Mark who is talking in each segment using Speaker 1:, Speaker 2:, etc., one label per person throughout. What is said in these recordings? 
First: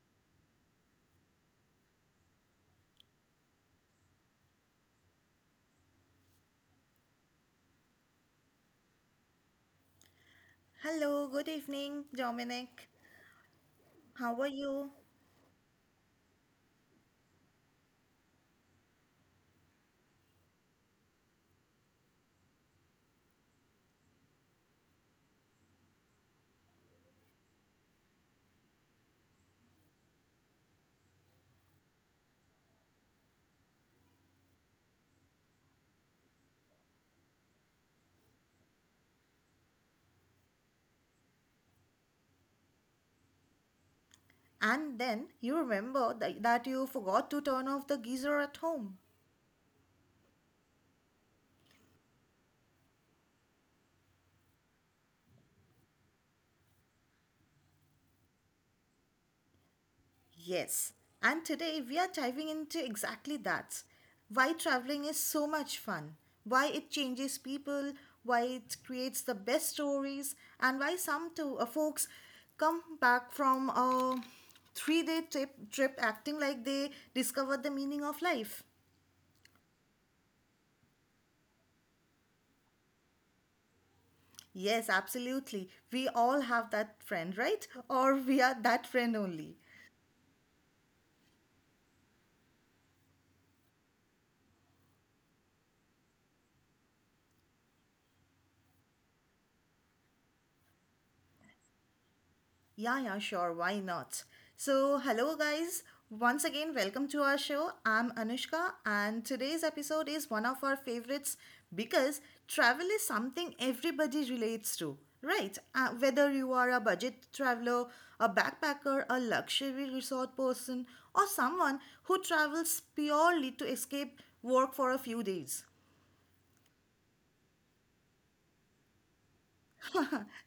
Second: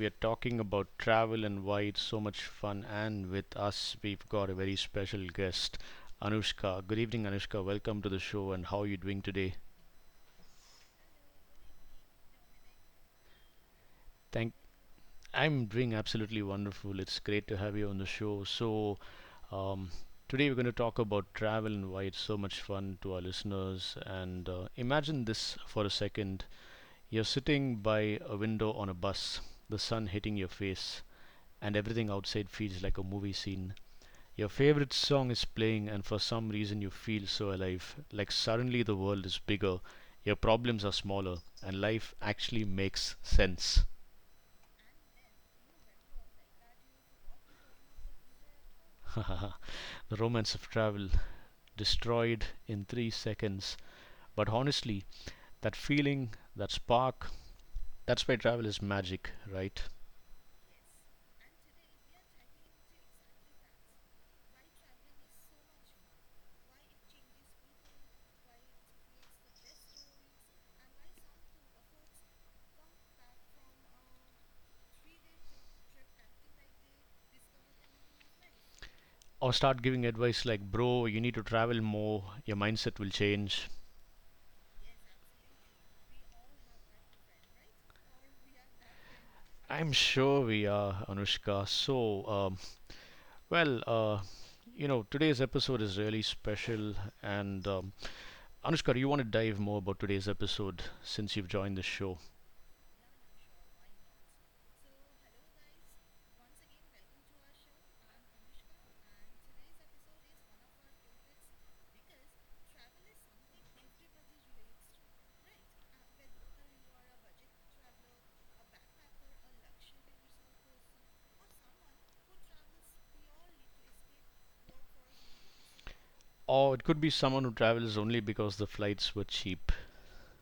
Speaker 1: we are talking about travel and why it's so much fun. And with us, we've got a very special guest, Anushka. Good evening, Anushka. Welcome to the show and how are you doing today?
Speaker 2: Hello, good evening, Dominic. How are
Speaker 1: Thank
Speaker 2: you?
Speaker 1: I'm doing absolutely wonderful. It's great to have you on the show. So, um, today we're going to talk about travel and why it's so much fun to our listeners. And imagine this for a second. You're sitting by a window on a bus, the sun hitting your face, and everything outside feels like a movie scene. Your favorite song is playing, and for some reason you feel so alive, like suddenly the world is bigger, your problems are smaller, and life actually makes sense.
Speaker 2: And then you remember that you forgot to turn off the geyser at home.
Speaker 1: The romance of travel, destroyed in 3 seconds. But honestly, that feeling, that spark, that's why travel is magic, right?
Speaker 2: Yes, and today we are diving into exactly that. Why traveling is so much fun, why it changes people, why it creates the best stories, and why some folks come back from a 3 day trip acting like they discovered the meaning of life.
Speaker 1: Or start giving advice like, bro, you need to travel more, your mindset will change.
Speaker 2: Yes, absolutely. We all have that friend, right? Or we are that friend only.
Speaker 1: I'm sure we are, Anushka. So, well, uh, today's episode is really special. And Anushka, do you want to dive more about today's episode since you've joined the show?
Speaker 2: Yeah, yeah, sure. Why not? So, hello, guys. Once again, welcome to our show. I'm Anushka, and today's episode is one of our favorites because travel is something everybody relates to, right? Whether you are a budget traveler, a backpacker, a luxury resort person, or someone who travels purely to escape work for a few days.
Speaker 1: Or it could be someone who travels only because the flights were cheap.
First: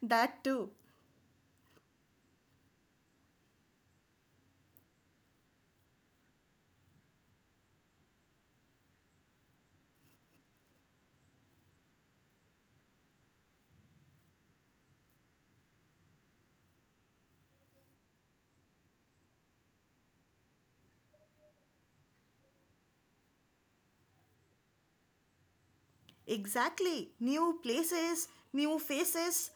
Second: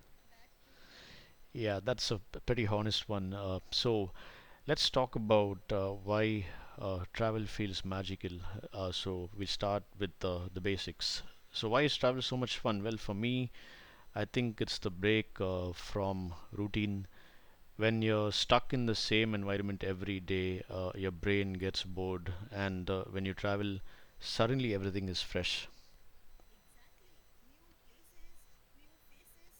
Speaker 2: That too.
Speaker 1: Yeah, that's a pretty honest one. So, let's talk about why travel feels magical. So we'll start with the basics. So why is travel so much fun? Well, for me, I think it's the break from routine. When you're stuck in the same environment every day, your brain gets bored, and when you travel, suddenly everything is fresh.
Speaker 2: Exactly. New places, new faces,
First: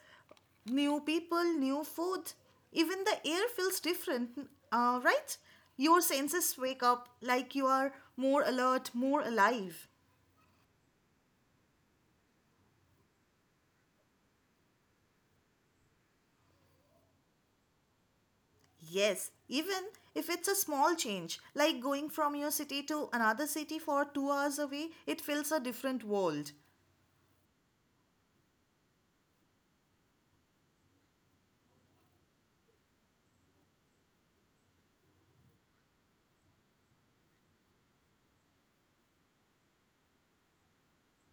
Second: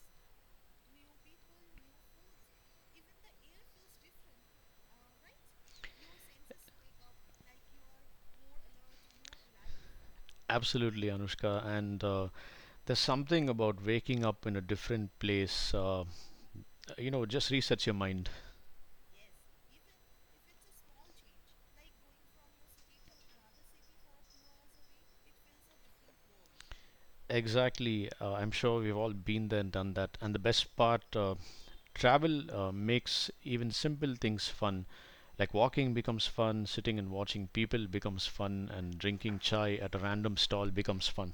Speaker 2: new people, new food. Even the air feels different, right? Your senses wake up like you are more alert, more alive.
Speaker 1: Absolutely, Anushka. And there's something about waking up in a different place. You know, just resets your mind.
Speaker 2: Yes, even if it's a small change, like going from your city to another city for 2 hours away, it feels a different world.
Speaker 1: Exactly. I'm sure we've all been there and done that. And the best part, travel makes even simple things fun. Like walking becomes fun, sitting and watching people becomes fun, and drinking chai at a random stall becomes fun.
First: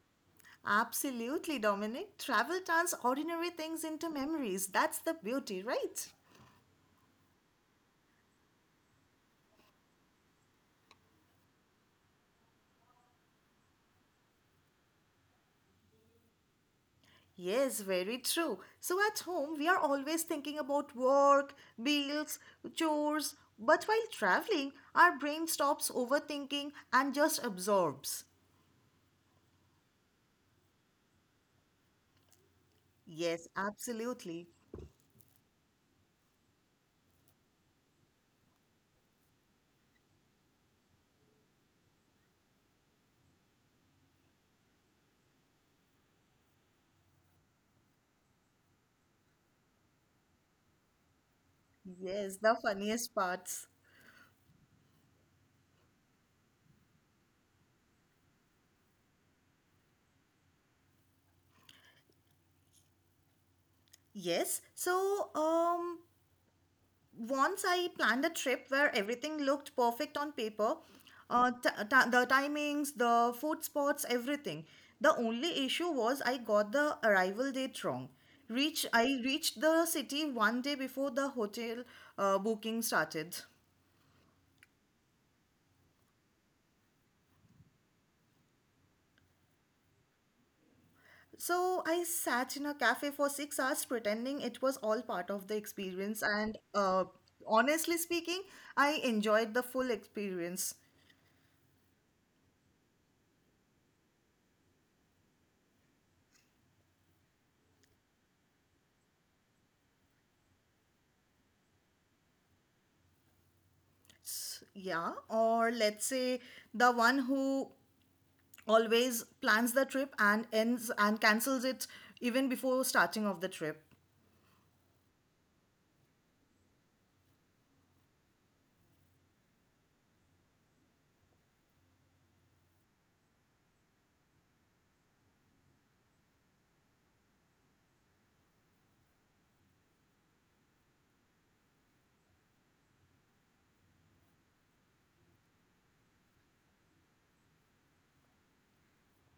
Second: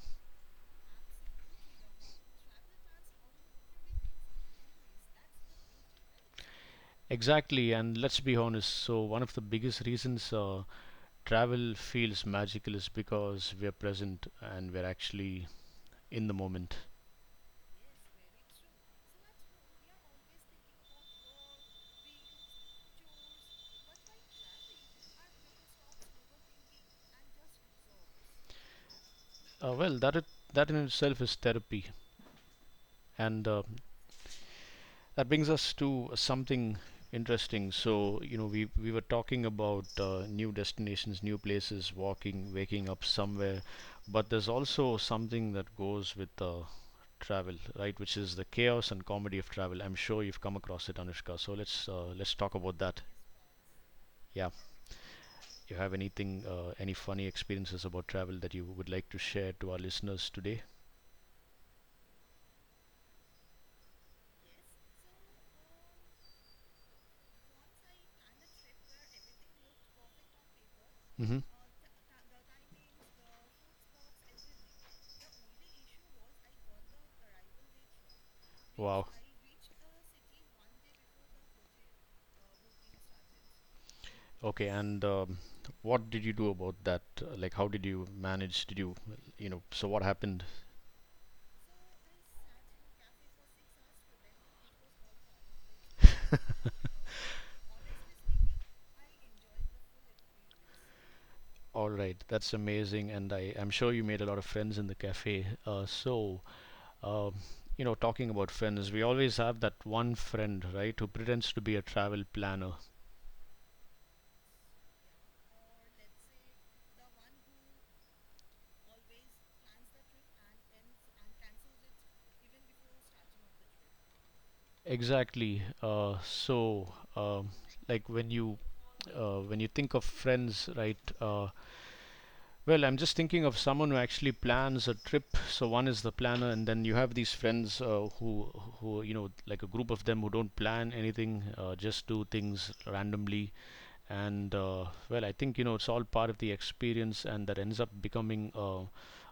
Speaker 2: Absolutely, Dominic. Travel turns ordinary things into memories. That's the beauty, right?
Speaker 1: Exactly. And let's be honest. So, one of the biggest reasons travel feels magical is because we're present and we're actually in the moment.
Speaker 2: Yes, very true. So at home, we are always thinking about work, bills, chores, but while traveling, our brain stops overthinking and just absorbs.
Speaker 1: Uh, well, that it, that in itself is therapy. And
Speaker 2: Yes, absolutely.
Speaker 1: that brings us to something interesting. So, you know, we were talking about new destinations, new places, walking, waking up somewhere, but there's also something that goes with travel, right? Which is the chaos and comedy of travel. I'm sure you've come across it, Anushka. So let's
Speaker 2: Yes,
Speaker 1: talk
Speaker 2: the
Speaker 1: about that.
Speaker 2: funniest parts.
Speaker 1: Yeah, you have anything, any funny experiences about travel that you would like to share to our listeners today?
Speaker 2: Yes, so once I planned a trip where everything looked perfect on paper,
Speaker 1: Hmm.
Speaker 2: the timings, the food spots, everything. The only issue was I got the arrival date wrong. Reach
Speaker 1: Wow.
Speaker 2: I reached the city 1 day before the hotel booking started.
Speaker 1: Okay, and what did you do about that? Like, how did you manage? Did you, you know, so what happened?
Speaker 2: So I sat in a cafe for 6 hours pretending it was all part of the experience, and honestly speaking, I enjoyed the full experience.
Speaker 1: All right, that's amazing, and I'm sure you made a lot of friends in the cafe. So, um, you know, talking about friends, we always have that one friend, right, who pretends to be a travel planner.
Speaker 2: Yeah, or let's say the one who always plans the trip and ends and cancels it even before starting of the trip.
Speaker 1: Exactly. So, like when you think of friends, right? Well, I'm just thinking of someone who actually plans a trip. So one is the planner, and then you have these friends who you know, like a group of them who don't plan anything, just do things randomly. And well, I think you know it's all part of the experience, and that ends up becoming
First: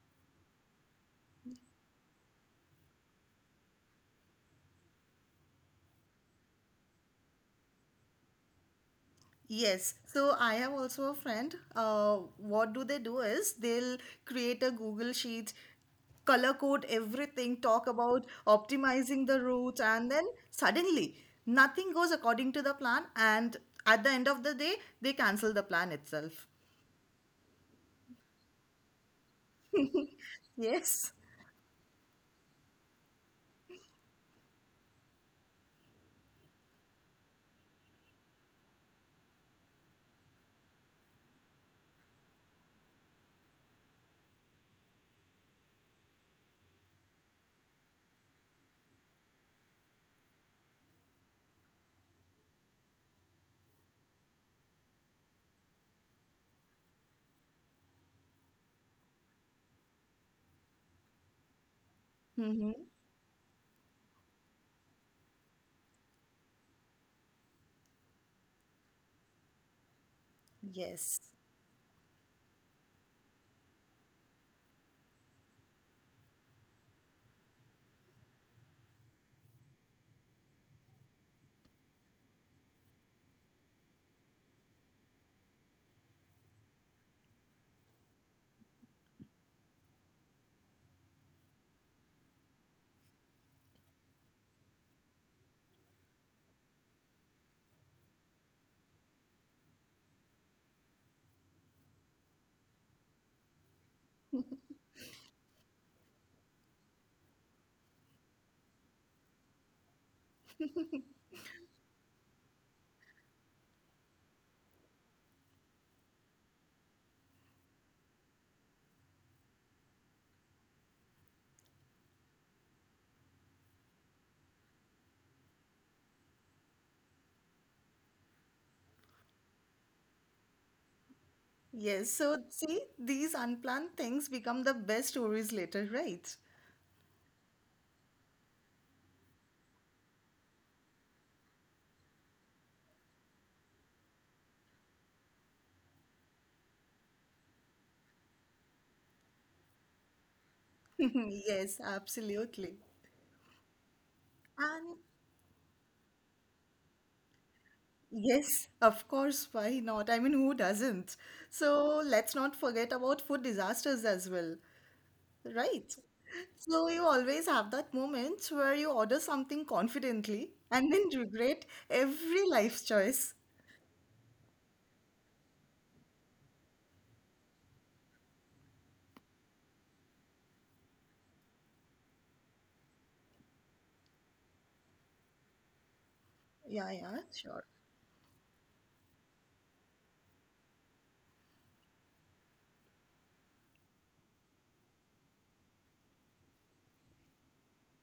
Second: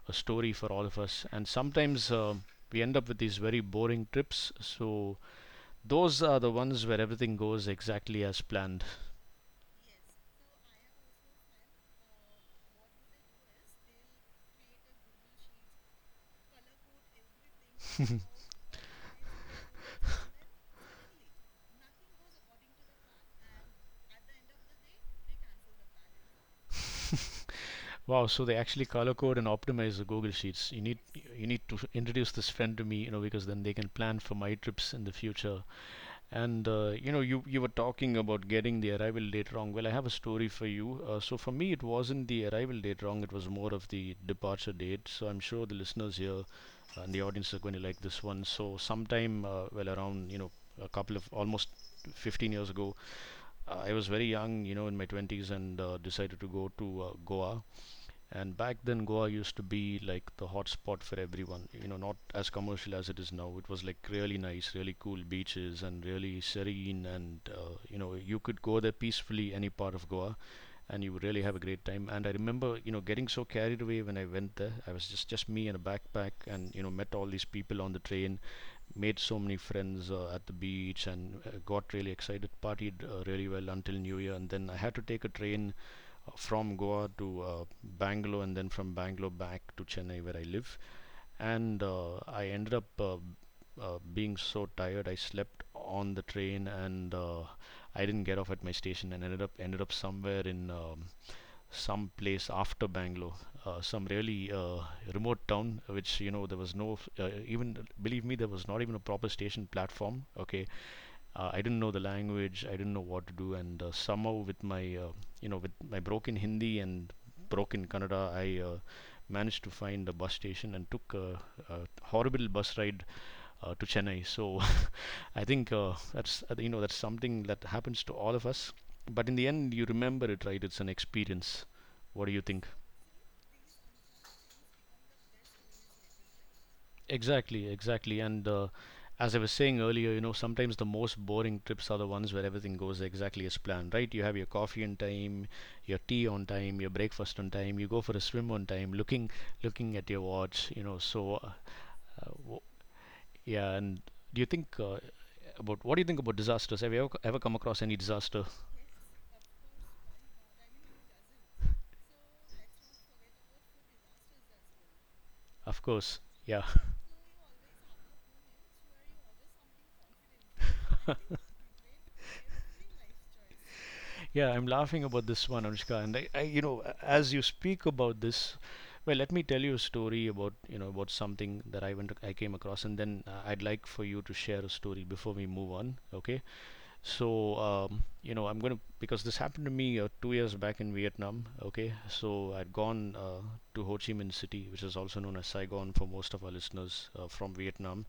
Speaker 1: a story for all of us. And sometimes we end up with these very boring trips. So those are the ones where everything goes exactly as planned.
Speaker 2: Yes, so I have also a friend, what do they do is they'll create a Google sheet, color code everything, talk about optimizing the route, and then suddenly nothing goes according to the plan, and at the end of the day they cancel the plan itself.
Speaker 1: Wow, so they actually color code and optimize the Google Sheets.
Speaker 2: Yes.
Speaker 1: You need to introduce this friend to me, you know, because then they can plan for my trips in the future. And you know, you were talking about getting the arrival date wrong. Well, I have a story for you. So for me, it wasn't the arrival date wrong; it was more of the departure date. So I'm sure the listeners here and the audience are going to like this one. So sometime, well, around you know, a couple of almost 15 years ago, I was very young, you know, in my 20s, and decided to go to Goa, and back then, Goa used to be like the hot spot for everyone. You know, not as
Speaker 2: Mm-hmm.
Speaker 1: commercial as it is now. It was like really nice, really cool beaches, and really serene. And you know, you could go there peacefully any part of Goa, and you would
Speaker 2: Yes.
Speaker 1: really have a great time. And I remember, you know, getting so carried away when I went there. I was just me and a backpack, and you know, met all these people on the train, made so many friends at the beach, and got really excited, partied really well until New Year, and then I had to take a train from Goa to Bangalore and then from Bangalore back to Chennai where I live. And I ended up being so tired, I slept on the train and I didn't get off at my station and ended up somewhere in some place after Bangalore, some really remote town, which you know there was no even believe me there was not even a proper station platform. Okay, I didn't know the language. I didn't know what to do, and somehow with my you know with my broken Hindi and broken Kannada, I managed to find a bus station and took a horrible bus ride to Chennai. So I think that's you know that's something that happens to all of us. But in the end, you remember it, right? It's an experience.
Speaker 2: Yes,
Speaker 1: What do you
Speaker 2: so
Speaker 1: think?
Speaker 2: see, these unplanned things become the best stories later, right?
Speaker 1: Exactly, exactly. And as I was saying earlier, you know, sometimes the most boring trips are the ones where everything goes exactly as planned, right? You have your coffee on time, your tea on time, your breakfast on time, you go for a swim on time, looking at your watch, you know. So,
Speaker 2: Yes,
Speaker 1: uh, w-
Speaker 2: absolutely.
Speaker 1: yeah. And do you think
Speaker 2: And
Speaker 1: about what do you think about disasters? Have you ever come across any disaster?
Speaker 2: yes, of course, why not? I mean, who doesn't? So let's not forget about food disasters as well,
Speaker 1: Of
Speaker 2: right?
Speaker 1: course, yeah.
Speaker 2: So you always have that moment where you order something confidently and then regret every life choice.
Speaker 1: Yeah, I'm laughing about this one, Anushka. And you know, as you speak about this, well, let me tell you a story about, you know, about something that I came across, and then I'd like for you to share a story before we move on. Okay.
Speaker 2: Yeah, yeah,
Speaker 1: So,
Speaker 2: sure.
Speaker 1: you know, I'm gonna because this happened to me 2 years back in Vietnam. Okay. So I'd gone to Ho Chi Minh City, which is also known as Saigon for most of our listeners from Vietnam,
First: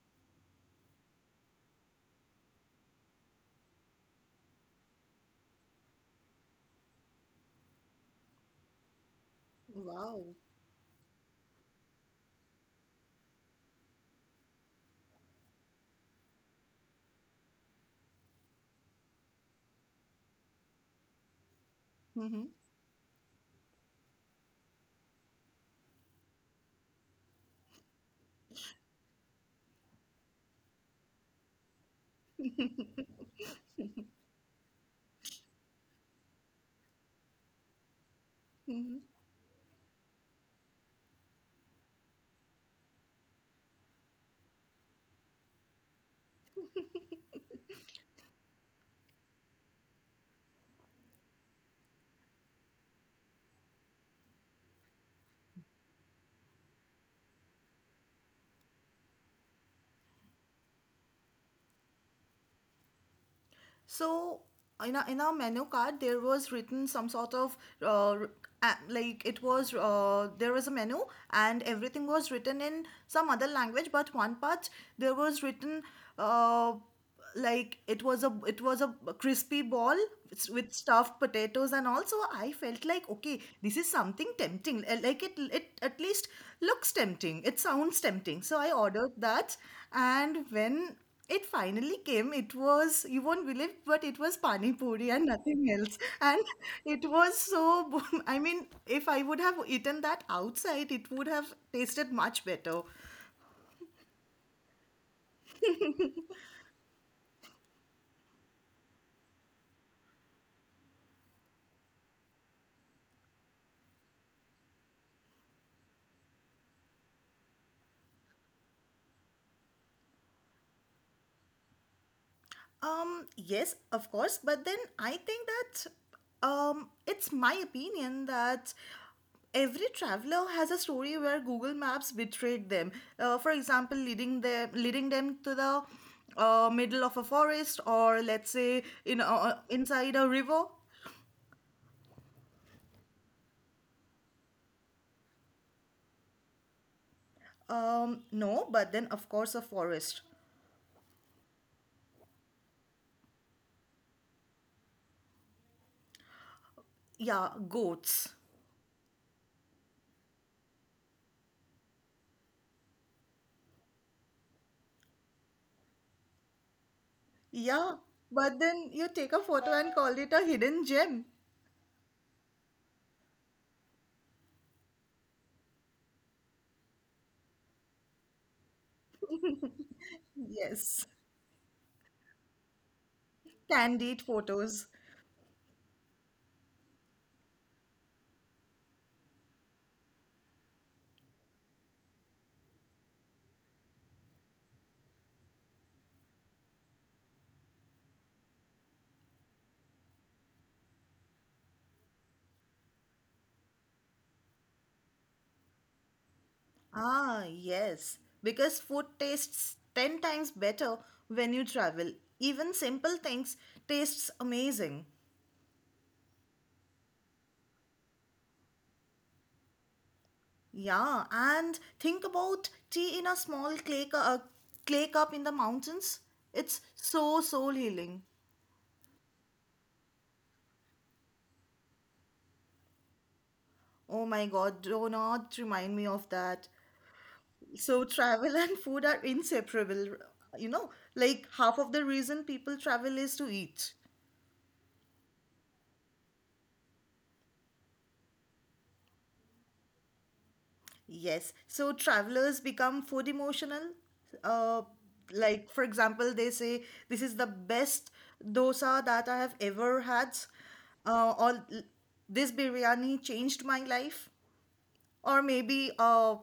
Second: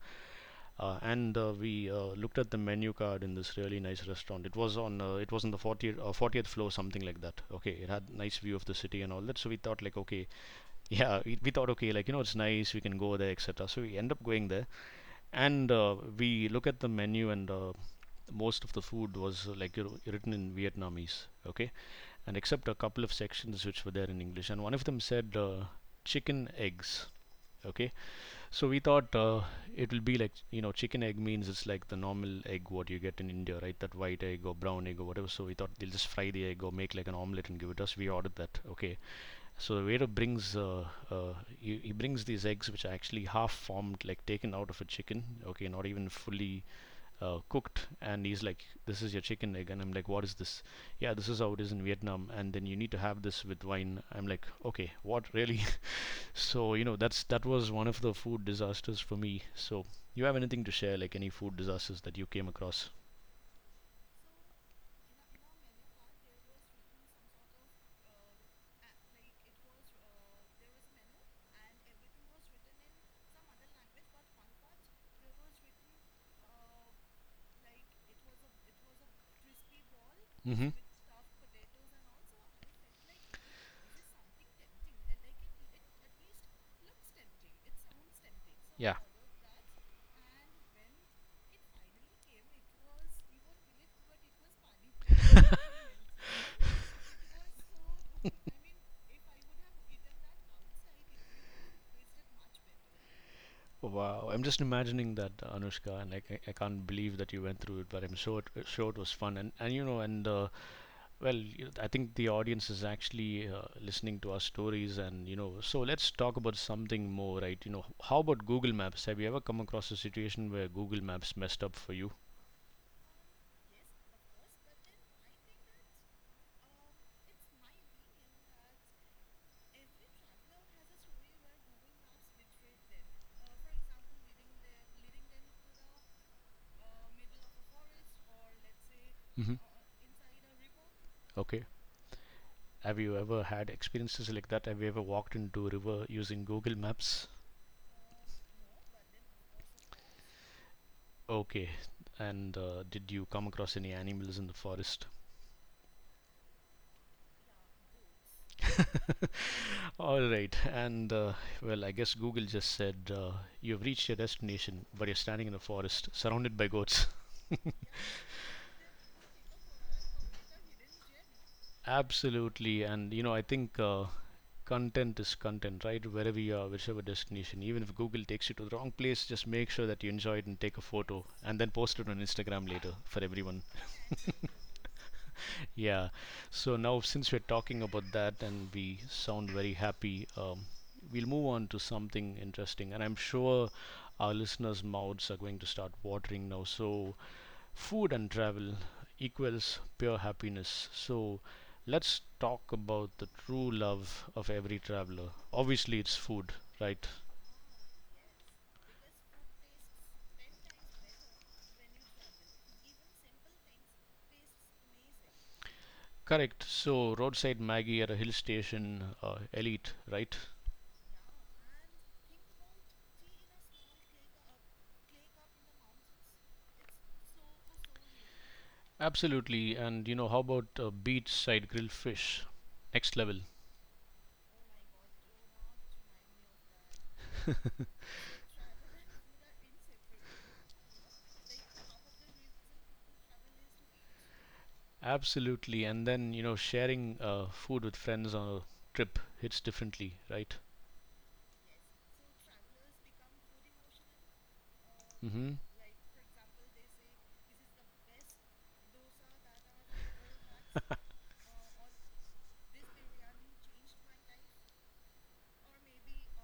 Speaker 1: and we looked at the menu card in this really nice restaurant. It was on the 40th floor, something like that. Okay, it had nice view of the city and all that. So we thought like, okay,
Speaker 2: Wow.
Speaker 1: yeah, we thought okay, like you know, it's nice, we can go there, etc. So we end up going there and we look at the menu, and most of the food was like you know, written in Vietnamese, okay? And
Speaker 2: Mm-hmm.
Speaker 1: except a couple of sections which were there in English, and one of them said chicken eggs, okay? So we thought it will be like, you know, chicken egg means it's like the normal egg what you get in India, right? That white egg or brown egg or whatever. So we thought they'll just fry the egg or make like an omelette and give it us. We ordered that, okay?
Speaker 2: Mm-hmm.
Speaker 1: So the waiter brings he brings these eggs which are actually half formed, like taken out of a chicken. Okay, not even fully cooked. And he's like, "This is your chicken egg," and I'm like, "What is this?" Yeah, this is how it is in Vietnam. And then you need to have this with wine. I'm like, "Okay, what really?" so you know, that was one of the food disasters for me. So you have anything to share, like any food disasters that you came across?
Speaker 2: So in our menu card, there was written some sort of uh, r- like it was there was a menu and everything was written in some other language, but one part there was written uh, like it was a crispy ball
Speaker 1: Hmm.
Speaker 2: with stuffed potatoes, and also I felt like okay, this is something tempting. Like it at least looks tempting. It sounds tempting. So I
Speaker 1: Yeah.
Speaker 2: ordered that, and when it finally came. It was, you won't believe, but it was Pani Puri and nothing else. And it was so, I mean, if I would have eaten that outside, it would have tasted much better.
Speaker 1: Wow, I'm just imagining that Anushka, and like I can't believe that you went through it, but I'm sure sure it was fun, and you know, and I think the audience is actually listening to our stories, and you know, so let's talk about something more, right? You know, how about Google Maps? Have you ever come across a situation where Google Maps messed up for you?
Speaker 2: Yes, of course, but then I think that it's my opinion that every traveler has a story where Google Maps betrayed them. For example, leading them to the middle of a forest, or let's say in
Speaker 1: Hmm.
Speaker 2: inside a river.
Speaker 1: Okay. Have you ever had experiences like that? Have you ever walked into a river using Google Maps?
Speaker 2: No, but then of course a forest.
Speaker 1: Okay. And did you come across any animals in the forest?
Speaker 2: Yeah, goats.
Speaker 1: All right. And well, I guess Google just said, you've reached your destination, but you're standing in a forest surrounded by goats.
Speaker 2: Yeah, but then you take a photo and call it a hidden gem.
Speaker 1: Absolutely. And you know, I think content is content, right? Wherever you are, whichever destination, even if Google takes you to the wrong place, just make sure that you enjoy it and take a
Speaker 2: Yes,
Speaker 1: photo and then post it on Instagram later for everyone.
Speaker 2: candid photos.
Speaker 1: Yeah. So now, since we're talking about that and we sound very happy, we'll move on to something interesting. And I'm sure our listeners' mouths are going to start watering now. So, food and travel equals pure happiness. So, let's talk about the true love of every traveler. Obviously, it's food, right?
Speaker 2: Ah, yes, because food tastes 10 times better when you travel. Even simple things tastes amazing.
Speaker 1: Correct. So, roadside Maggie at a hill station, elite, right?
Speaker 2: Yeah, and think about tea in a small clay cup in the mountains. It's so soul healing.
Speaker 1: Absolutely. And you know, how about beachside grilled fish? Next level.
Speaker 2: Oh my god, do not remind me of that. So travel and food are inseparable. You know, like half of the reason people travel is to eat.
Speaker 1: Absolutely. And then, you know, sharing food with friends on a trip hits differently, right?
Speaker 2: Yes. So travelers become food emotional. Uh,
Speaker 1: Mm-hmm.
Speaker 2: like, for example, they say, this is the best dosa that I have ever had. Or this biryani changed my life. Or maybe a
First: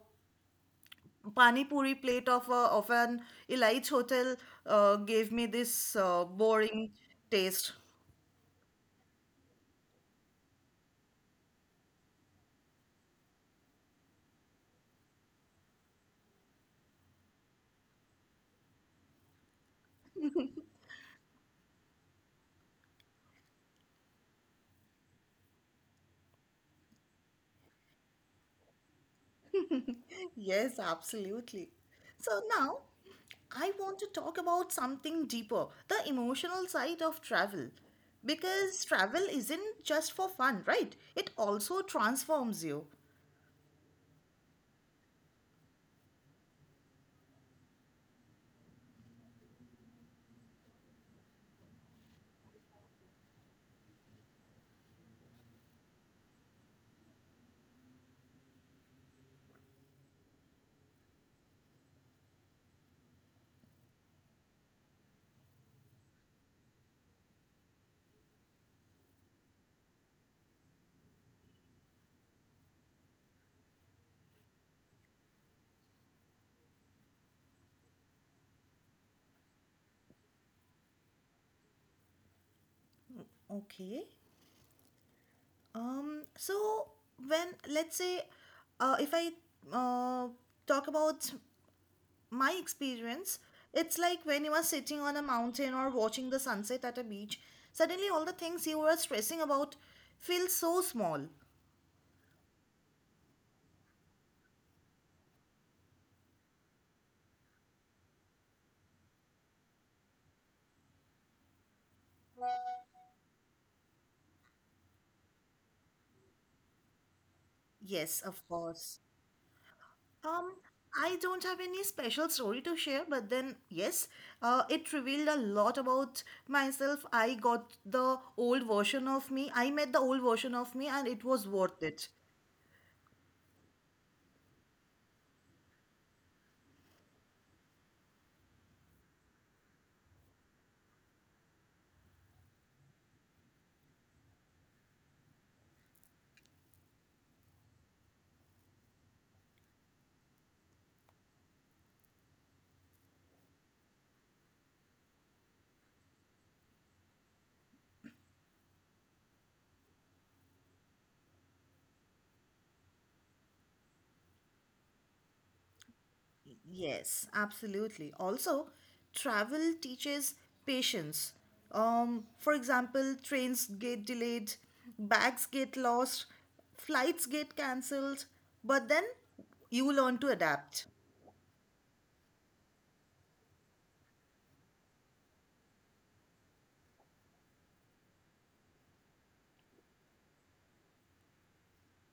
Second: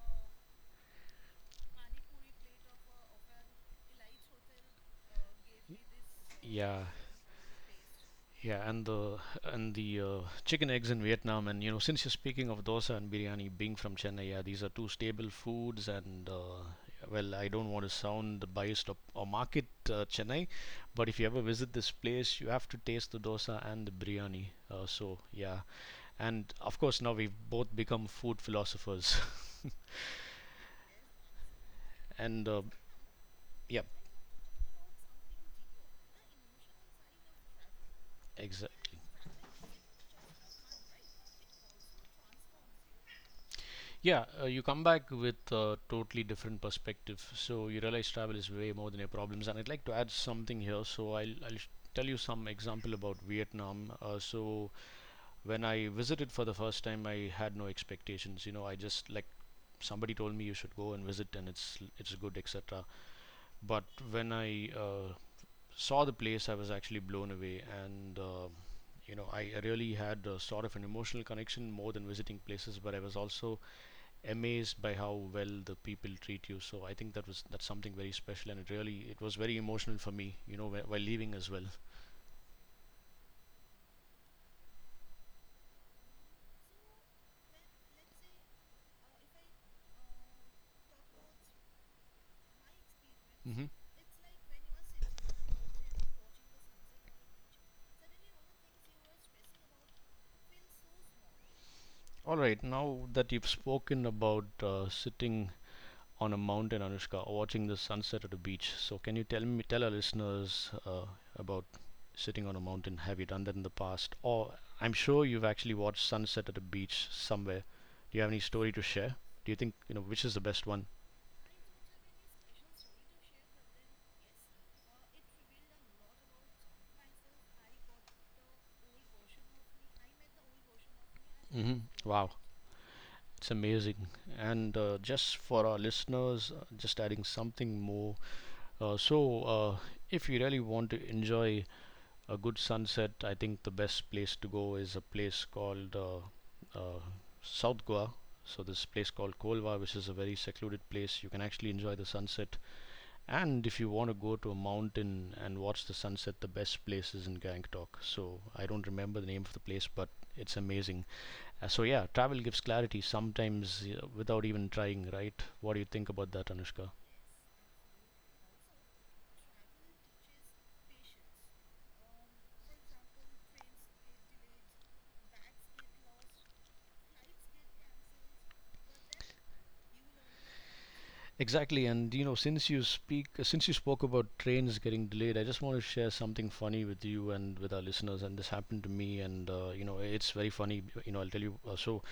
Speaker 2: pani puri plate of an elite hotel gave me this
Speaker 1: Yeah.
Speaker 2: boring taste.
Speaker 1: Yeah, and the chicken eggs in Vietnam, and you know, since you're speaking of dosa and biryani, being from Chennai, yeah, these are two stable foods. And well, I don't want to sound biased or market Chennai, but if you ever visit this place, you have to taste the dosa and the biryani. So yeah, and of course now we've both become food philosophers,
Speaker 2: Yes, absolutely. So
Speaker 1: and
Speaker 2: now I
Speaker 1: yeah,
Speaker 2: want to talk about something deeper, the emotional side of travel. Because
Speaker 1: exactly.
Speaker 2: travel isn't just for fun, right? It also transforms you.
Speaker 1: Yeah, you come back with a totally different perspective. So you realize travel is way more than your problems. And I'd like to add something here. So I'll tell you some example about Vietnam. So when I visited for the first time, I had no expectations. You know, I just like somebody told me you should go and visit, and it's good, etc. But when I saw the place, I was actually blown away, and you know, I really had a sort of an emotional connection more than visiting places. But I was also amazed by how well the people treat you. So I think that's something very special, and it was very emotional for me. You know, while leaving as well.
Speaker 2: Okay. Um, so when let's say if I uh, talk about my experience,
Speaker 1: Hmm.
Speaker 2: it's like when you are sitting on a mountain or watching the sunset at a beach, suddenly all the things you were stressing about feel so small.
Speaker 1: All right, now that you've spoken about sitting on a mountain, Anushka, or watching the sunset at a beach, so can you tell our listeners about sitting on a mountain? Have you done that in the past? Or I'm sure you've actually watched sunset at a beach somewhere.
Speaker 2: Yes,
Speaker 1: Do you have
Speaker 2: of
Speaker 1: any story to
Speaker 2: course.
Speaker 1: share? Do you think you know which is the
Speaker 2: Um,
Speaker 1: best one?
Speaker 2: I don't have any special story to share, but then, yes, it revealed a lot about myself. I got the old version of me. I met the old version of me, and it was worth
Speaker 1: Hmm.
Speaker 2: it.
Speaker 1: Wow. It's amazing. And just for our listeners, just adding something more. So, if you really want to enjoy a good sunset, I think the best place to go is a place called uh, South Goa. So, this place called Kolva, which is a very secluded place, you can actually enjoy the sunset. And if you want to go to a mountain and watch the sunset, the best place is in Gangtok. So, I don't remember the name of the place, but it's amazing. So yeah, travel gives clarity sometimes, you know, without even trying, right? What do you think about that, Anushka?
Speaker 2: Yes, absolutely. Also, travel teaches patience. For example, trains get delayed, bags get lost, flights get cancelled, but then you learn to adapt.
Speaker 1: Exactly, and you know, since you spoke about trains getting delayed, I just want to share something funny with you and with our listeners. And this happened to me, and you know, it's very funny. You know, I'll tell you. So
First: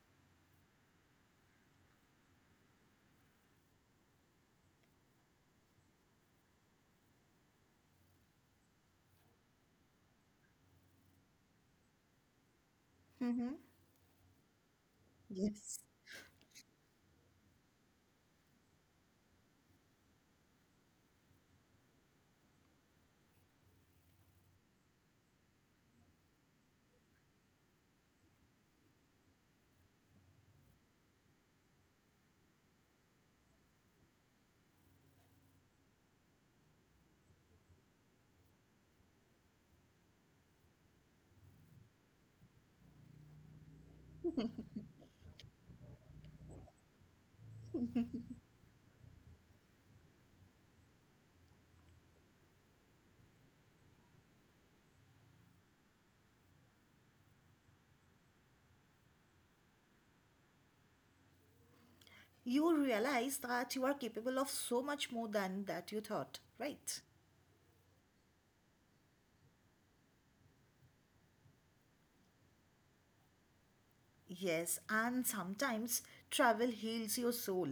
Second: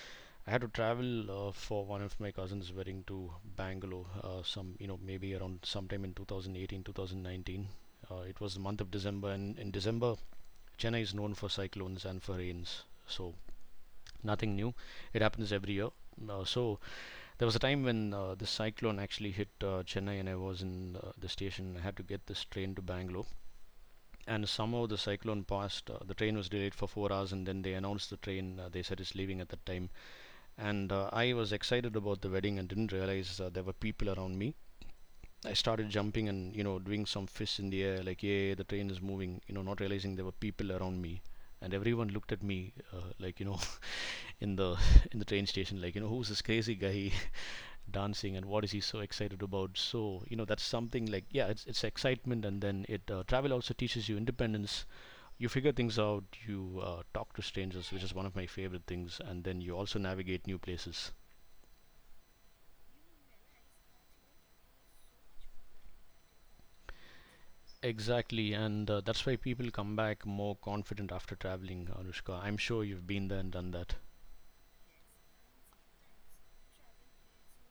Speaker 1: I had to travel for one of my cousin's wedding to Bangalore. Some, you know, maybe around sometime in 2018, 2019. It was the month of December, and in December, Chennai is known for cyclones and for rains. So nothing new. It happens every
Speaker 2: Yes.
Speaker 1: year. So there was a time when the cyclone actually hit Chennai, and I was in the station. I had to get this train to Bangalore, and somehow the cyclone passed. The train was delayed for 4 hours, and then they announced the train. They said it's leaving at that time, and I was excited about the wedding and didn't realize there were people around me. I started jumping and, you know, doing some fists in the air, like, yeah, yeah, the train is moving. You know, not realizing there were people around me, and everyone looked at me, like, you know, in the in the train station, like, you know, who's this crazy guy dancing, and what is he so excited about? So, you know, that's something like, yeah, it's excitement. And then it travel also teaches you independence. You figure things out, you talk to strangers, which is one of my favorite things, and then you also navigate new places.
Speaker 2: You will realize that you are capable of so much more than that you thought, right?
Speaker 1: Exactly, and that's why people come back more confident after traveling, Anushka. I'm sure you've been there and done that.
Speaker 2: Yes, and sometimes travel heals your soul.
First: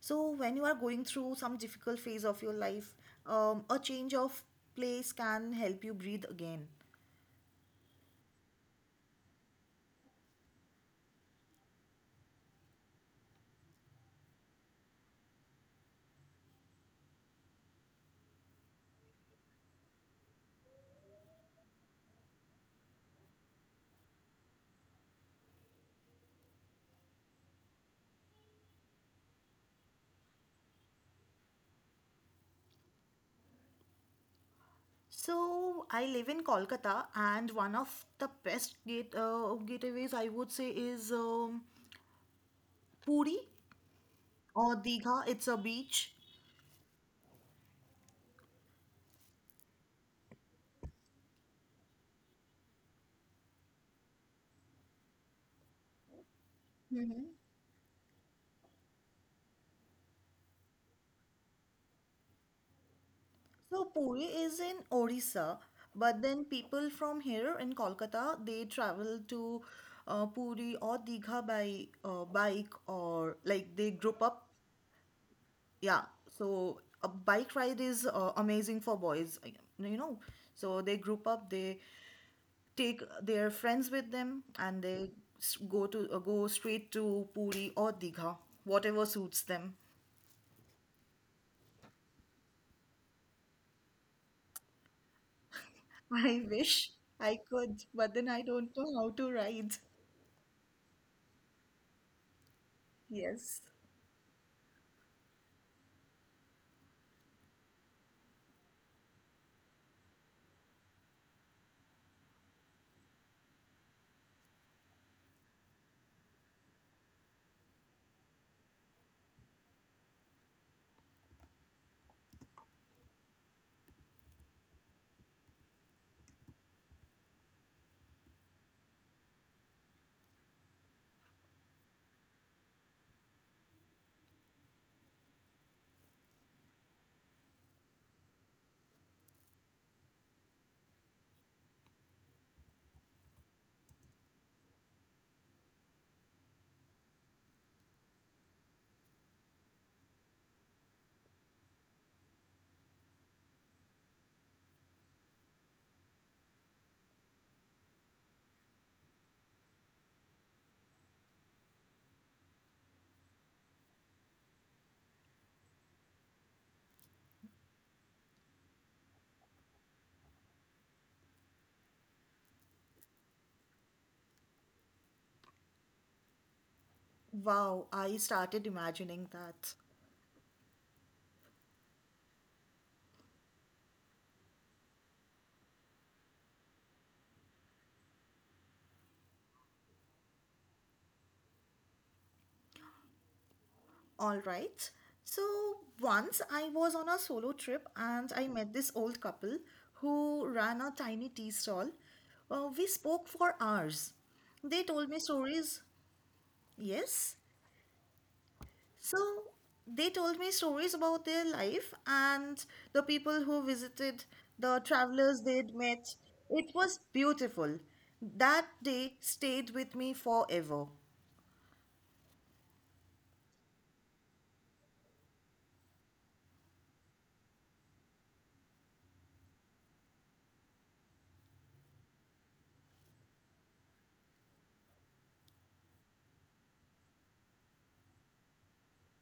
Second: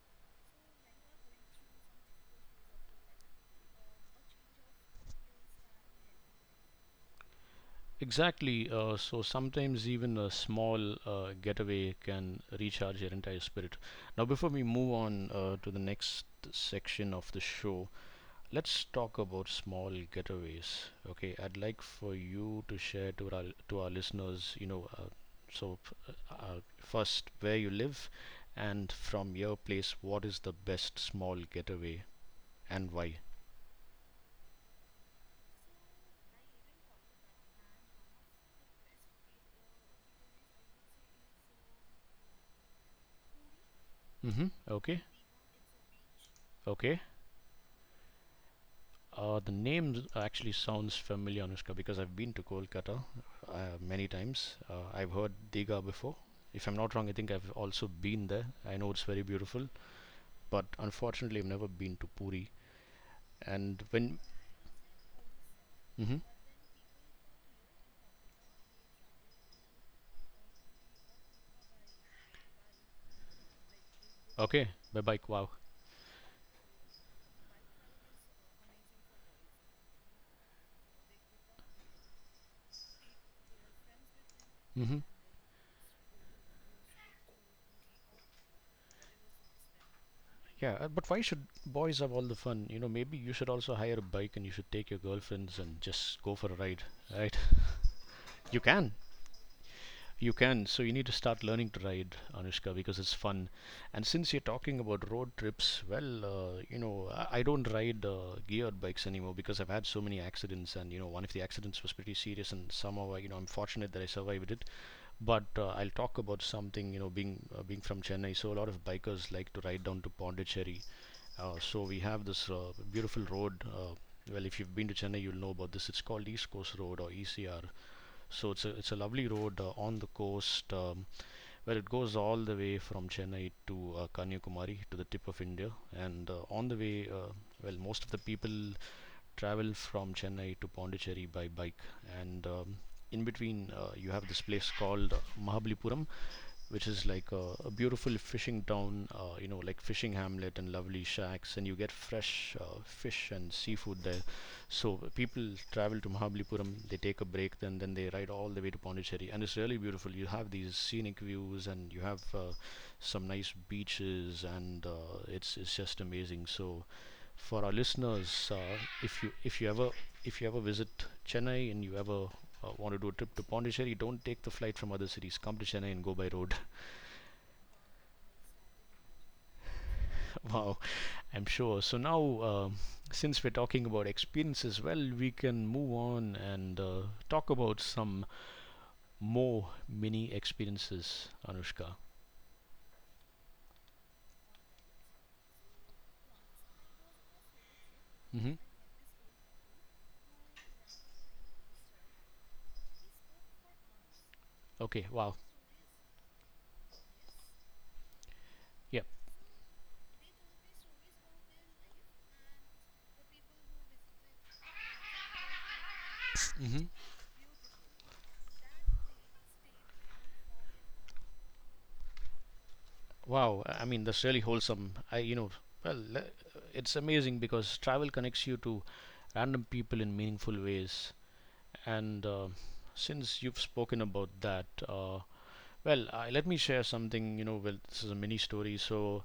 Speaker 2: So, when you are going through some difficult phase of your life, a change of place can help you breathe again.
Speaker 1: Exactly. So sometimes even a small getaway can recharge your entire spirit. Now, before we move on to the next section of the show, let's talk about small getaways. Okay, I'd like for you to share to our listeners. You know, so first, where you live, and from your place, what is the best small getaway and why?
Speaker 2: So, I live in Kolkata, and one of the best gateways I would say is Puri
Speaker 1: Mm-hmm.
Speaker 2: or
Speaker 1: Okay.
Speaker 2: Digha. It's a beach.
Speaker 1: Okay. The name actually sounds familiar, Anushka, because I've been to Kolkata many times. I've heard Diga before. If I'm not wrong, I think I've also been there. I know it's very beautiful, but unfortunately, I've never been to Puri. And
Speaker 2: So
Speaker 1: when.
Speaker 2: Puri is in Orissa,
Speaker 1: Hmm.
Speaker 2: but then people from here in Kolkata they travel to Puri or Digha by bike or like they group up.
Speaker 1: Okay, by bike, wow.
Speaker 2: Yeah, so a bike ride is amazing for boys, you know. So they group up, they take their friends with them, and
Speaker 1: Hmm.
Speaker 2: they go to go straight to Puri or Digha, whatever suits them.
Speaker 1: Yeah, but why should boys have all the fun? You know, maybe you should also hire a bike and you should take your girlfriends and just go for
Speaker 2: I
Speaker 1: a ride,
Speaker 2: wish
Speaker 1: right?
Speaker 2: I could, but then I
Speaker 1: You
Speaker 2: don't
Speaker 1: can.
Speaker 2: know how to ride.
Speaker 1: You can. So you need to start learning to ride, Anushka, because it's fun.
Speaker 2: Yes.
Speaker 1: And since you're talking about road trips, well, you know, I don't ride geared bikes anymore because I've had so many accidents, and you know, one of the accidents was pretty serious, and somehow, I, you know, I'm fortunate that I survived it. But I'll talk about something, you know, being from Chennai, so a lot of bikers like to ride down to Pondicherry. So we have this beautiful road. Well, if you've been to Chennai, you'll know about this. It's called East Coast Road or ECR. So it's a lovely road, on the coast, where it goes all the way from Chennai to Kanyakumari, to the tip of India. And on the way, well, most of the people travel from Chennai to Pondicherry by bike. And in between, you have this place called Mahabalipuram, which is like a beautiful fishing town, you know, like fishing hamlet and lovely shacks, and you get fresh fish and seafood there. So people travel to Mahabalipuram, they take a break, then they ride all the way to Pondicherry, and it's really beautiful. You have these scenic views, and you have some nice beaches, and it's just amazing. So for our listeners, if you ever visit Chennai and you ever want to do a trip to Pondicherry, don't take the flight from other cities. Come to Chennai and go by road.
Speaker 2: Wow, I started imagining that.
Speaker 1: Wow, I'm sure. So now, since we're talking about experiences, well, we can move on and talk about some more mini experiences, Anushka.
Speaker 2: All right. So once I was on a solo trip and I
Speaker 1: Hmm.
Speaker 2: met this old couple who ran a tiny tea stall. We spoke for hours. They
Speaker 1: Okay.
Speaker 2: told me
Speaker 1: Wow.
Speaker 2: stories. Yes.
Speaker 1: Yeah.
Speaker 2: So they told me stories about their life and the people who visited, the travelers they'd met. It
Speaker 1: Hmm.
Speaker 2: was beautiful. That day stayed with me forever.
Speaker 1: Wow. I mean, that's really wholesome. I, you know, well, it's amazing because travel connects you to random people in meaningful ways. And since you've spoken about that, well, let me share something. You know, well, this is a mini story. So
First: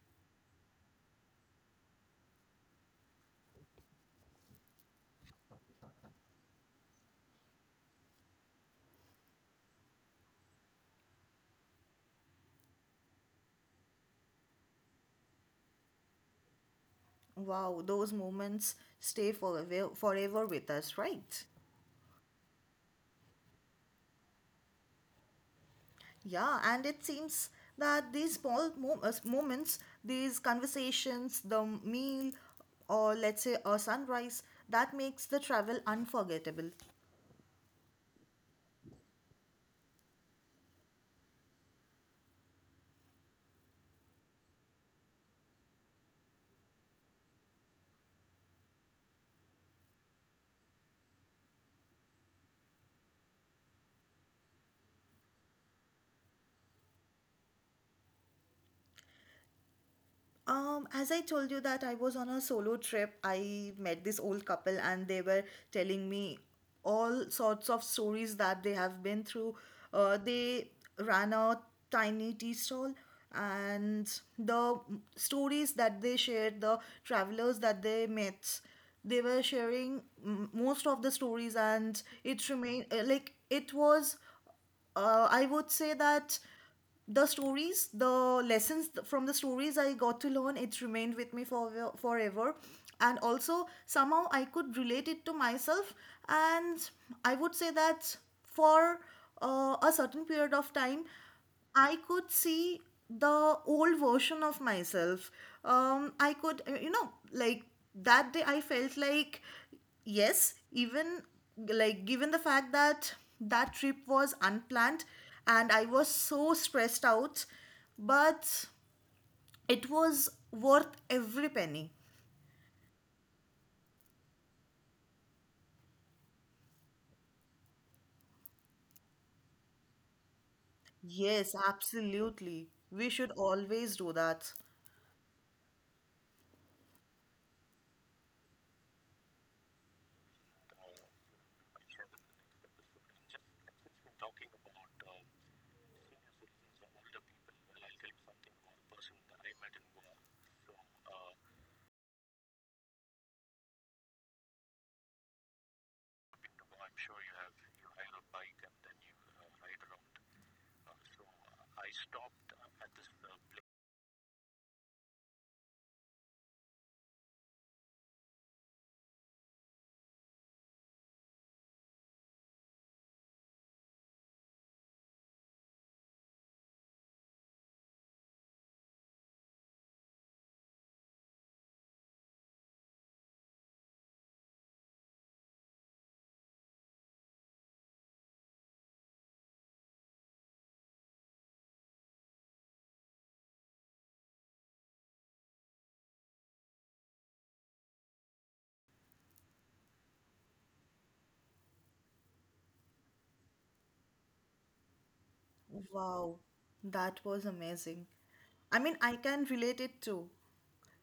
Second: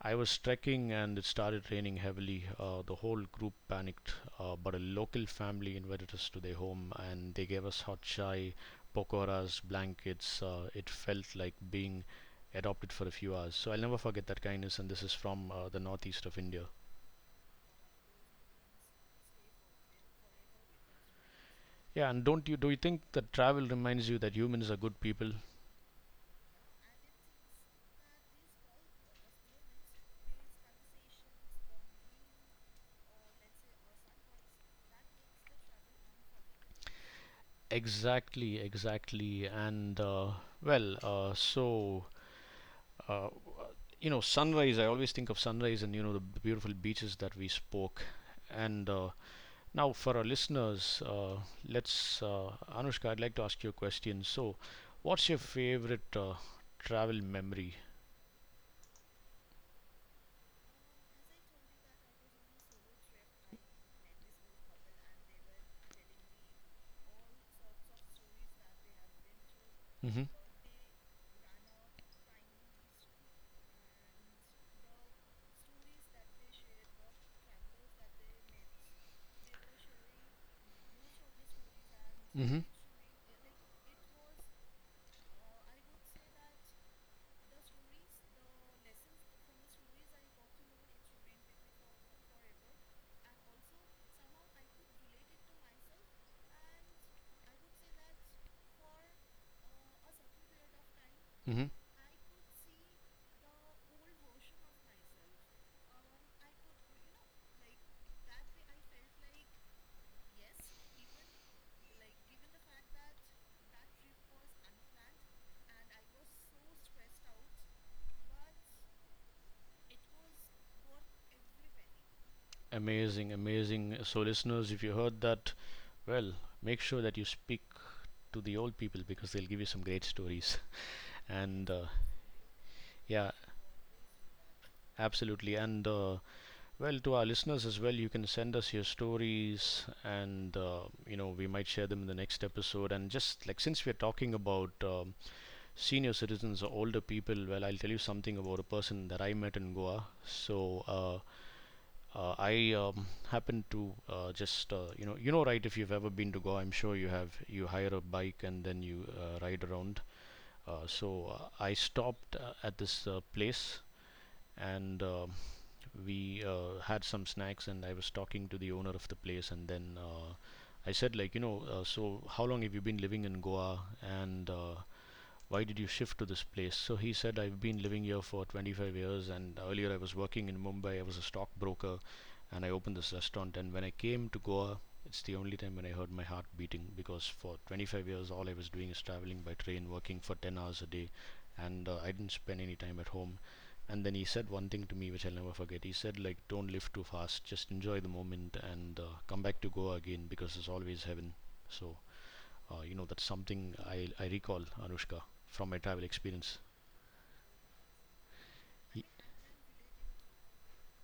Speaker 1: I was trekking and it started raining heavily. The whole group panicked, but a local family invited us to their home and they gave us hot chai, pokoras, blankets. It felt like being adopted for a few hours. So I'll never forget that kindness. And this is from the northeast of India.
Speaker 2: Wow, those moments stay forever, forever with us, right?
Speaker 1: Yeah, and don't you do you think that travel reminds you that humans are good people?
Speaker 2: Yeah, and it seems that these small moments, these conversations, the meal, or let's say a sunrise, that makes the travel unforgettable.
Speaker 1: Exactly, exactly. And well, so, Uh, you know, sunrise. I always think of sunrise and you know the beautiful beaches that we spoke. And now for our listeners, let's Anushka, I'd like to ask you a question. So, what's your favorite travel memory?
Speaker 2: As I told you that I was on a solo trip, I met this old couple and they were telling me all sorts of stories that they have been through.
Speaker 1: Mm-hmm.
Speaker 2: They ran a tiny tea stall and the stories that they shared, the travelers that they met, they were sharing mm, most of the stories, and it
Speaker 1: Mm-hmm.
Speaker 2: remained like it was I would say that the stories, the from the stories I got to learn, it remained with me for forever, and also somehow I could relate it to myself, and I would say that for a certain period of time,
Speaker 1: Mm-hmm.
Speaker 2: I could see the old version of myself. I could, you know, like that day I felt like, yes, even like given the fact that that trip was unplanned and I was so stressed out, but it was worth every penny.
Speaker 1: Amazing, amazing. So, listeners, if you heard that, well, make sure that you speak to the old people because they'll give you some great stories.
Speaker 2: Yes,
Speaker 1: And
Speaker 2: absolutely. We should
Speaker 1: yeah,
Speaker 2: always do that.
Speaker 1: absolutely. And Well, to our listeners as well, you can send us your stories, and you know we might share them in the next episode. And just like since we're talking about senior citizens or older people, well, I'll tell you something about a person that I met in Goa. I happened to just you know right, if you've ever been to Goa, I'm sure you have. You hire a bike and then you ride around. I stopped at this place and we had some snacks and I was talking to the owner of the place, and then I said, like, you know so how long have you been living in Goa? And why did you shift to this place? So he said, I've been living here for 25 years, and earlier I was working in Mumbai. I was a stockbroker, and I opened this restaurant. And when I came to Goa, it's the only time when I heard my heart beating because for 25 years, all I was doing is traveling by train, working for 10 hours a day, and I didn't spend any time at home. And then he said one thing to me which I'll never forget. He said, like, don't live too fast, just enjoy the moment and come back to Goa again because it's always heaven. So you know, that's something I recall, Anushka, from my travel
Speaker 2: Wow,
Speaker 1: experience.
Speaker 2: that was amazing. I mean,
Speaker 1: Y-
Speaker 2: I can relate it too.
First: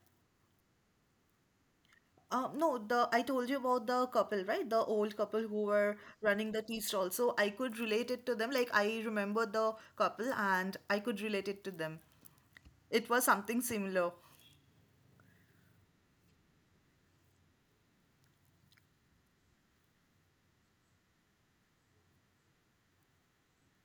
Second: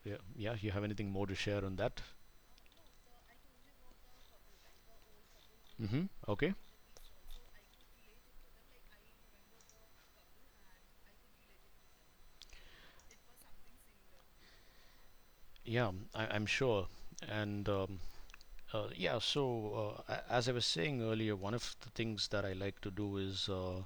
Speaker 1: Yeah, yeah, you have anything more to share on that?
Speaker 2: No, the I told you about the couple, right? The old couple who were
Speaker 1: Mm-hmm.
Speaker 2: running
Speaker 1: Okay.
Speaker 2: the tea stall. So I could relate it to them. Like I remember the couple and I could relate it to them. It was something similar.
Speaker 1: Yeah, I'm sure. And yeah, so as I was saying earlier, one of the things that I like to do is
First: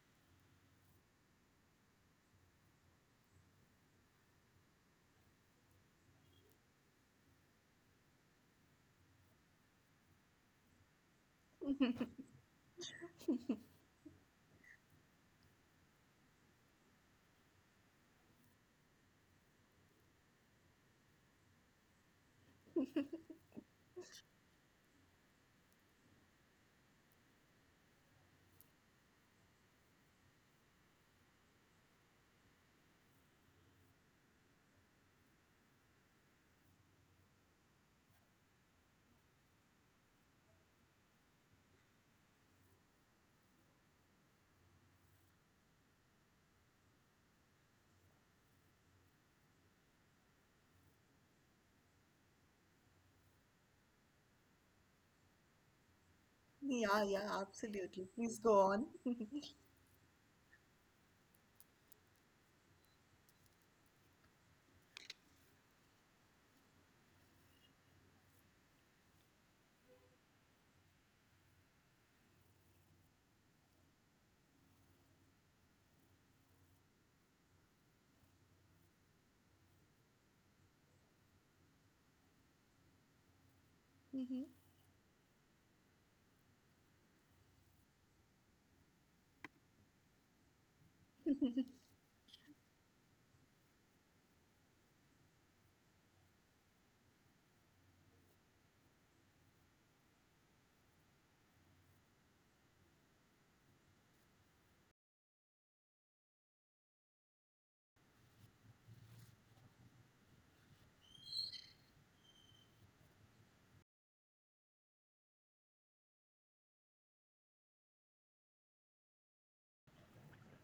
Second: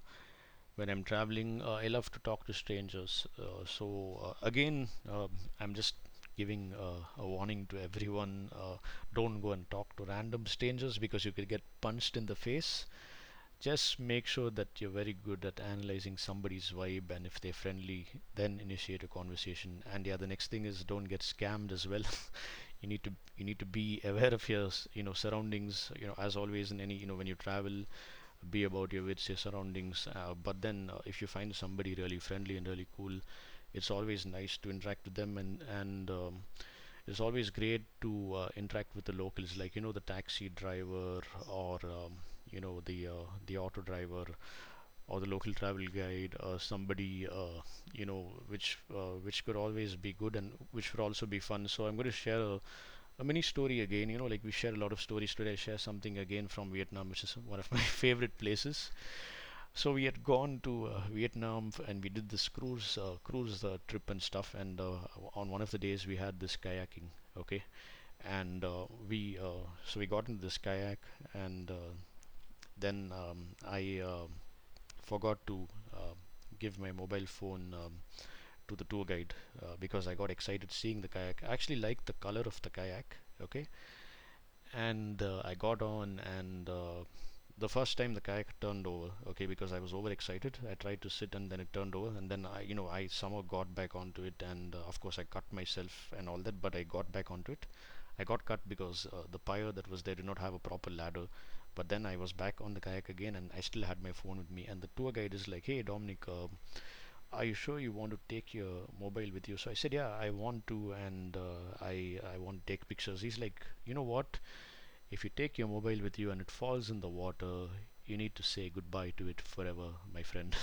Speaker 1: when I'm traveling, I love to talk to strangers. I'm just giving a warning to everyone: don't go and talk to random strangers because you could get punched in the face. Just make sure that you're very good at analyzing somebody's vibe, and if they're friendly, then initiate a conversation. And yeah, the next thing is, don't get scammed as well. You need to be aware of your you know surroundings, you know, as always in any, you know, when you travel, be about your wits, your surroundings, but then if you find somebody really friendly and really cool, it's always nice to interact with them. And it's always great to interact with the locals, like you know, the taxi driver or you know the auto driver or the local travel guide or somebody. You know which could always be good and which would also be fun. So I'm going to share a mini story again. You know, like we share a lot of stories today, I share something again from
Speaker 2: Yeah,
Speaker 1: Vietnam, which
Speaker 2: yeah,
Speaker 1: is one of my
Speaker 2: absolutely.
Speaker 1: favorite
Speaker 2: Please go on.
Speaker 1: places. So we had gone to Vietnam and we did this cruise trip and stuff. And on one of the days we had this kayaking. Okay. And uh, we uh, so we got into this kayak. And then I forgot to uh, give my mobile phone to the tour guide, because I got excited seeing the kayak. I actually liked the color of the kayak. Okay. And I got on, and the first time the kayak turned over. Okay, because I was overexcited, I tried to sit and then it turned over, and then I, you know, I somehow got back onto it, and of course I cut myself and all that, but I got back onto it. I got cut because the pyre that was there did not have a proper ladder. But then I was back on the kayak again, and I still had my phone with me, and the tour guide is like, hey Dominic, are you sure you want to take your mobile with you? So I said, yeah, I want to, and I want to take pictures. He's like, you know what, if you take your mobile with you and it falls in the water, you need to say goodbye to it forever, my friend.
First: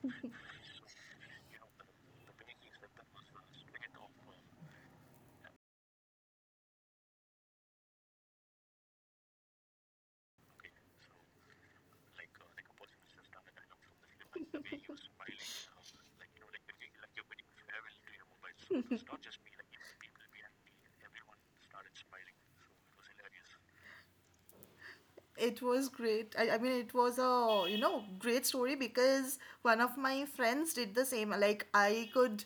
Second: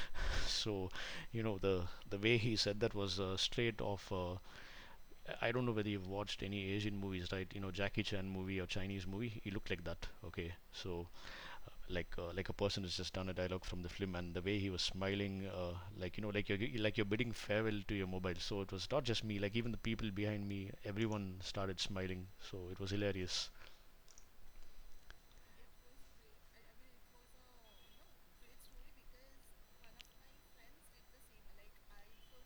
Speaker 1: So, you know, the way he said that was straight off. I don't know whether you've watched any Asian movies, right? You know, Jackie Chan movie or Chinese movie. He looked like that. Okay, so like a person has just done a dialogue from the film, and the way he was smiling, like you know, like you're bidding farewell to your mobile. So it was not just me, like even the people behind me, everyone started smiling. So it was hilarious.
Speaker 2: It was great. I mean, it was a, you know, great story because one of my friends did the same.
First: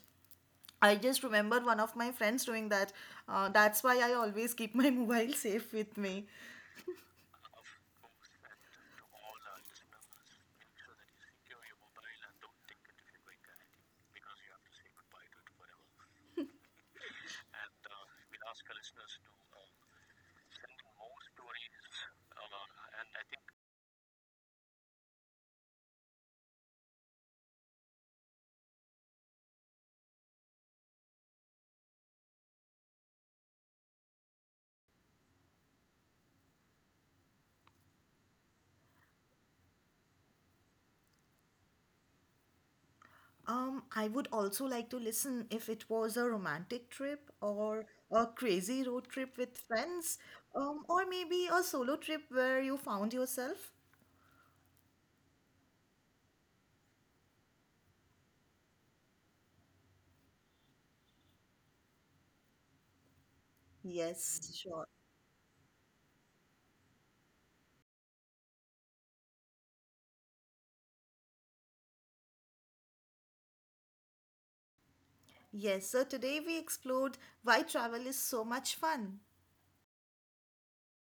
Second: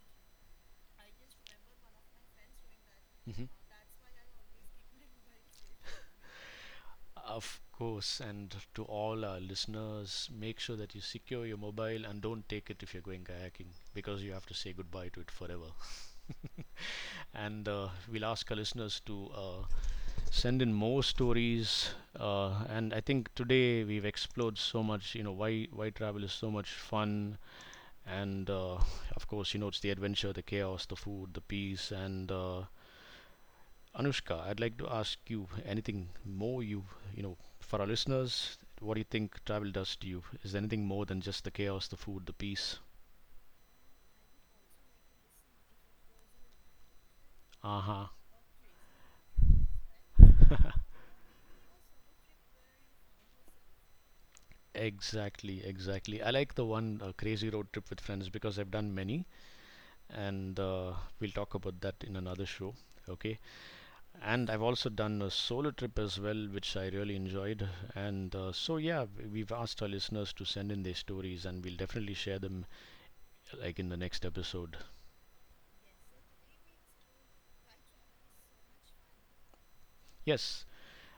Speaker 2: I just remembered one of my friends doing that.
Speaker 1: Hmm.
Speaker 2: That's why I always keep my mobile safe with me.
Speaker 1: Of course, and to all our listeners, make sure that you secure your mobile and don't take it if you're going kayaking because you have to say goodbye to it forever. And we'll ask our listeners to send in more stories. And I think today we've explored so much, you know, why travel is so much fun. And of course, you know, it's the adventure, the chaos, the food, the peace, and Anushka, I'd like to ask you, anything more, you know for our listeners? What do you think travel does to you? Is there anything more than just the chaos, the food, the peace?
Speaker 2: I would also like to listen if it was a romantic trip
Speaker 1: Uh
Speaker 2: or
Speaker 1: huh.
Speaker 2: a crazy road trip with friends, or maybe a solo trip where you found yourself.
Speaker 1: Exactly, exactly. I like the one crazy road trip with friends because I've done many, and we'll talk about that in another show. Okay. And
Speaker 2: Yes,
Speaker 1: I've also
Speaker 2: sure.
Speaker 1: done a solo trip as well, which I really enjoyed. And so, yeah, we've asked our listeners to send in their stories, and we'll definitely share them like in the next episode.
Speaker 2: Yes, so today we explored why travel is so much fun.
Speaker 1: Yes.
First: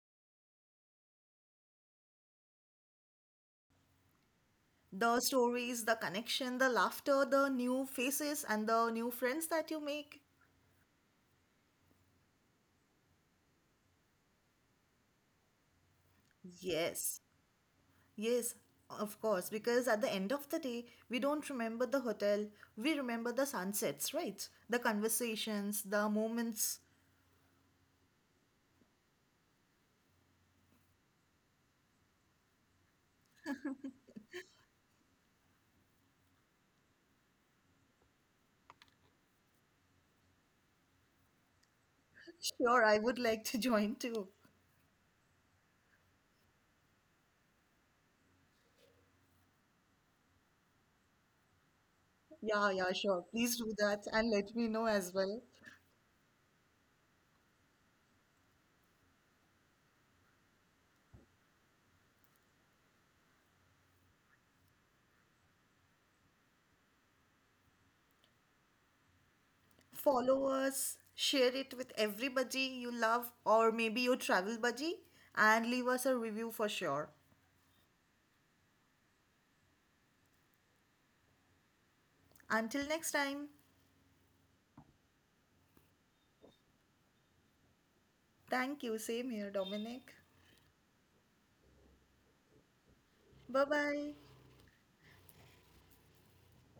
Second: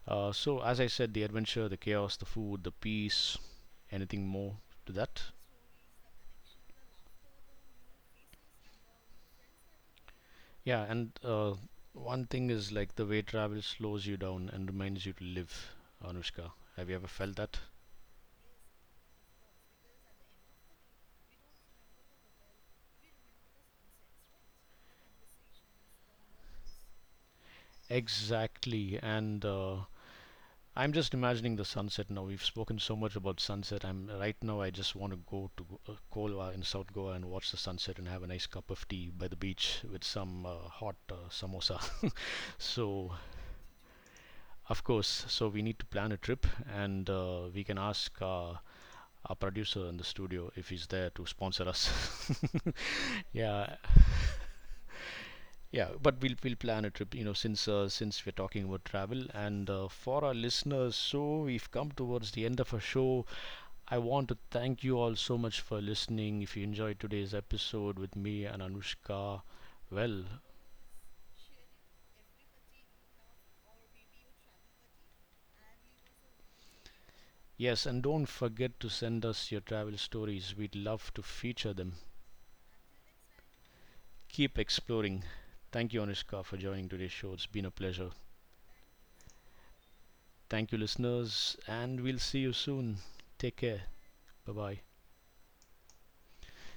Speaker 1: So, as I said, the adventure, the chaos, the food, the peace, anything more to that?
Speaker 2: The stories, the connection, the laughter, the new faces, and the new friends that you make.
Speaker 1: Yeah, and one thing is like the way travel slows you down and reminds you to live, Anushka. Have you ever
Speaker 2: Yes.
Speaker 1: felt that?
Speaker 2: Yes, of course, because at the end of the day, we don't remember the hotel, we remember the sunsets, right? The conversations, the moments.
Speaker 1: Exactly. And I'm just imagining the sunset now. We've spoken so much about sunset. I'm right now, I just want to go to Kolwa in South Goa and watch the sunset and have a nice cup of tea by the beach with some hot samosa.
Speaker 2: Sure, I
Speaker 1: So
Speaker 2: would like to join too.
Speaker 1: of course. So we need to plan a trip, and we can ask our producer in the studio if he's there to sponsor us.
Speaker 2: Yeah, yeah, sure. Please do
Speaker 1: Yeah,
Speaker 2: that and let me know as well.
Speaker 1: yeah. But we'll plan a trip. You know, since we're talking about travel, and for our listeners, so we've come towards the end of our show. I want to thank you all so much for listening. If you enjoyed today's episode with me and Anushka, well.
Speaker 2: Follow us, share it with everybody you love or maybe your travel buddy, and leave us a review for sure.
Speaker 1: Yes, and don't forget to send us your travel stories. We'd love to feature them.
Speaker 2: Until next time,
Speaker 1: Keep exploring. Thank you, Anushka, for joining today's show. It's been a pleasure.
Speaker 2: thank you. Same here, Dominic.
Speaker 1: Thank you, listeners, and we'll see you soon. Take
Speaker 2: Bye
Speaker 1: care.
Speaker 2: bye.
Speaker 1: Bye bye.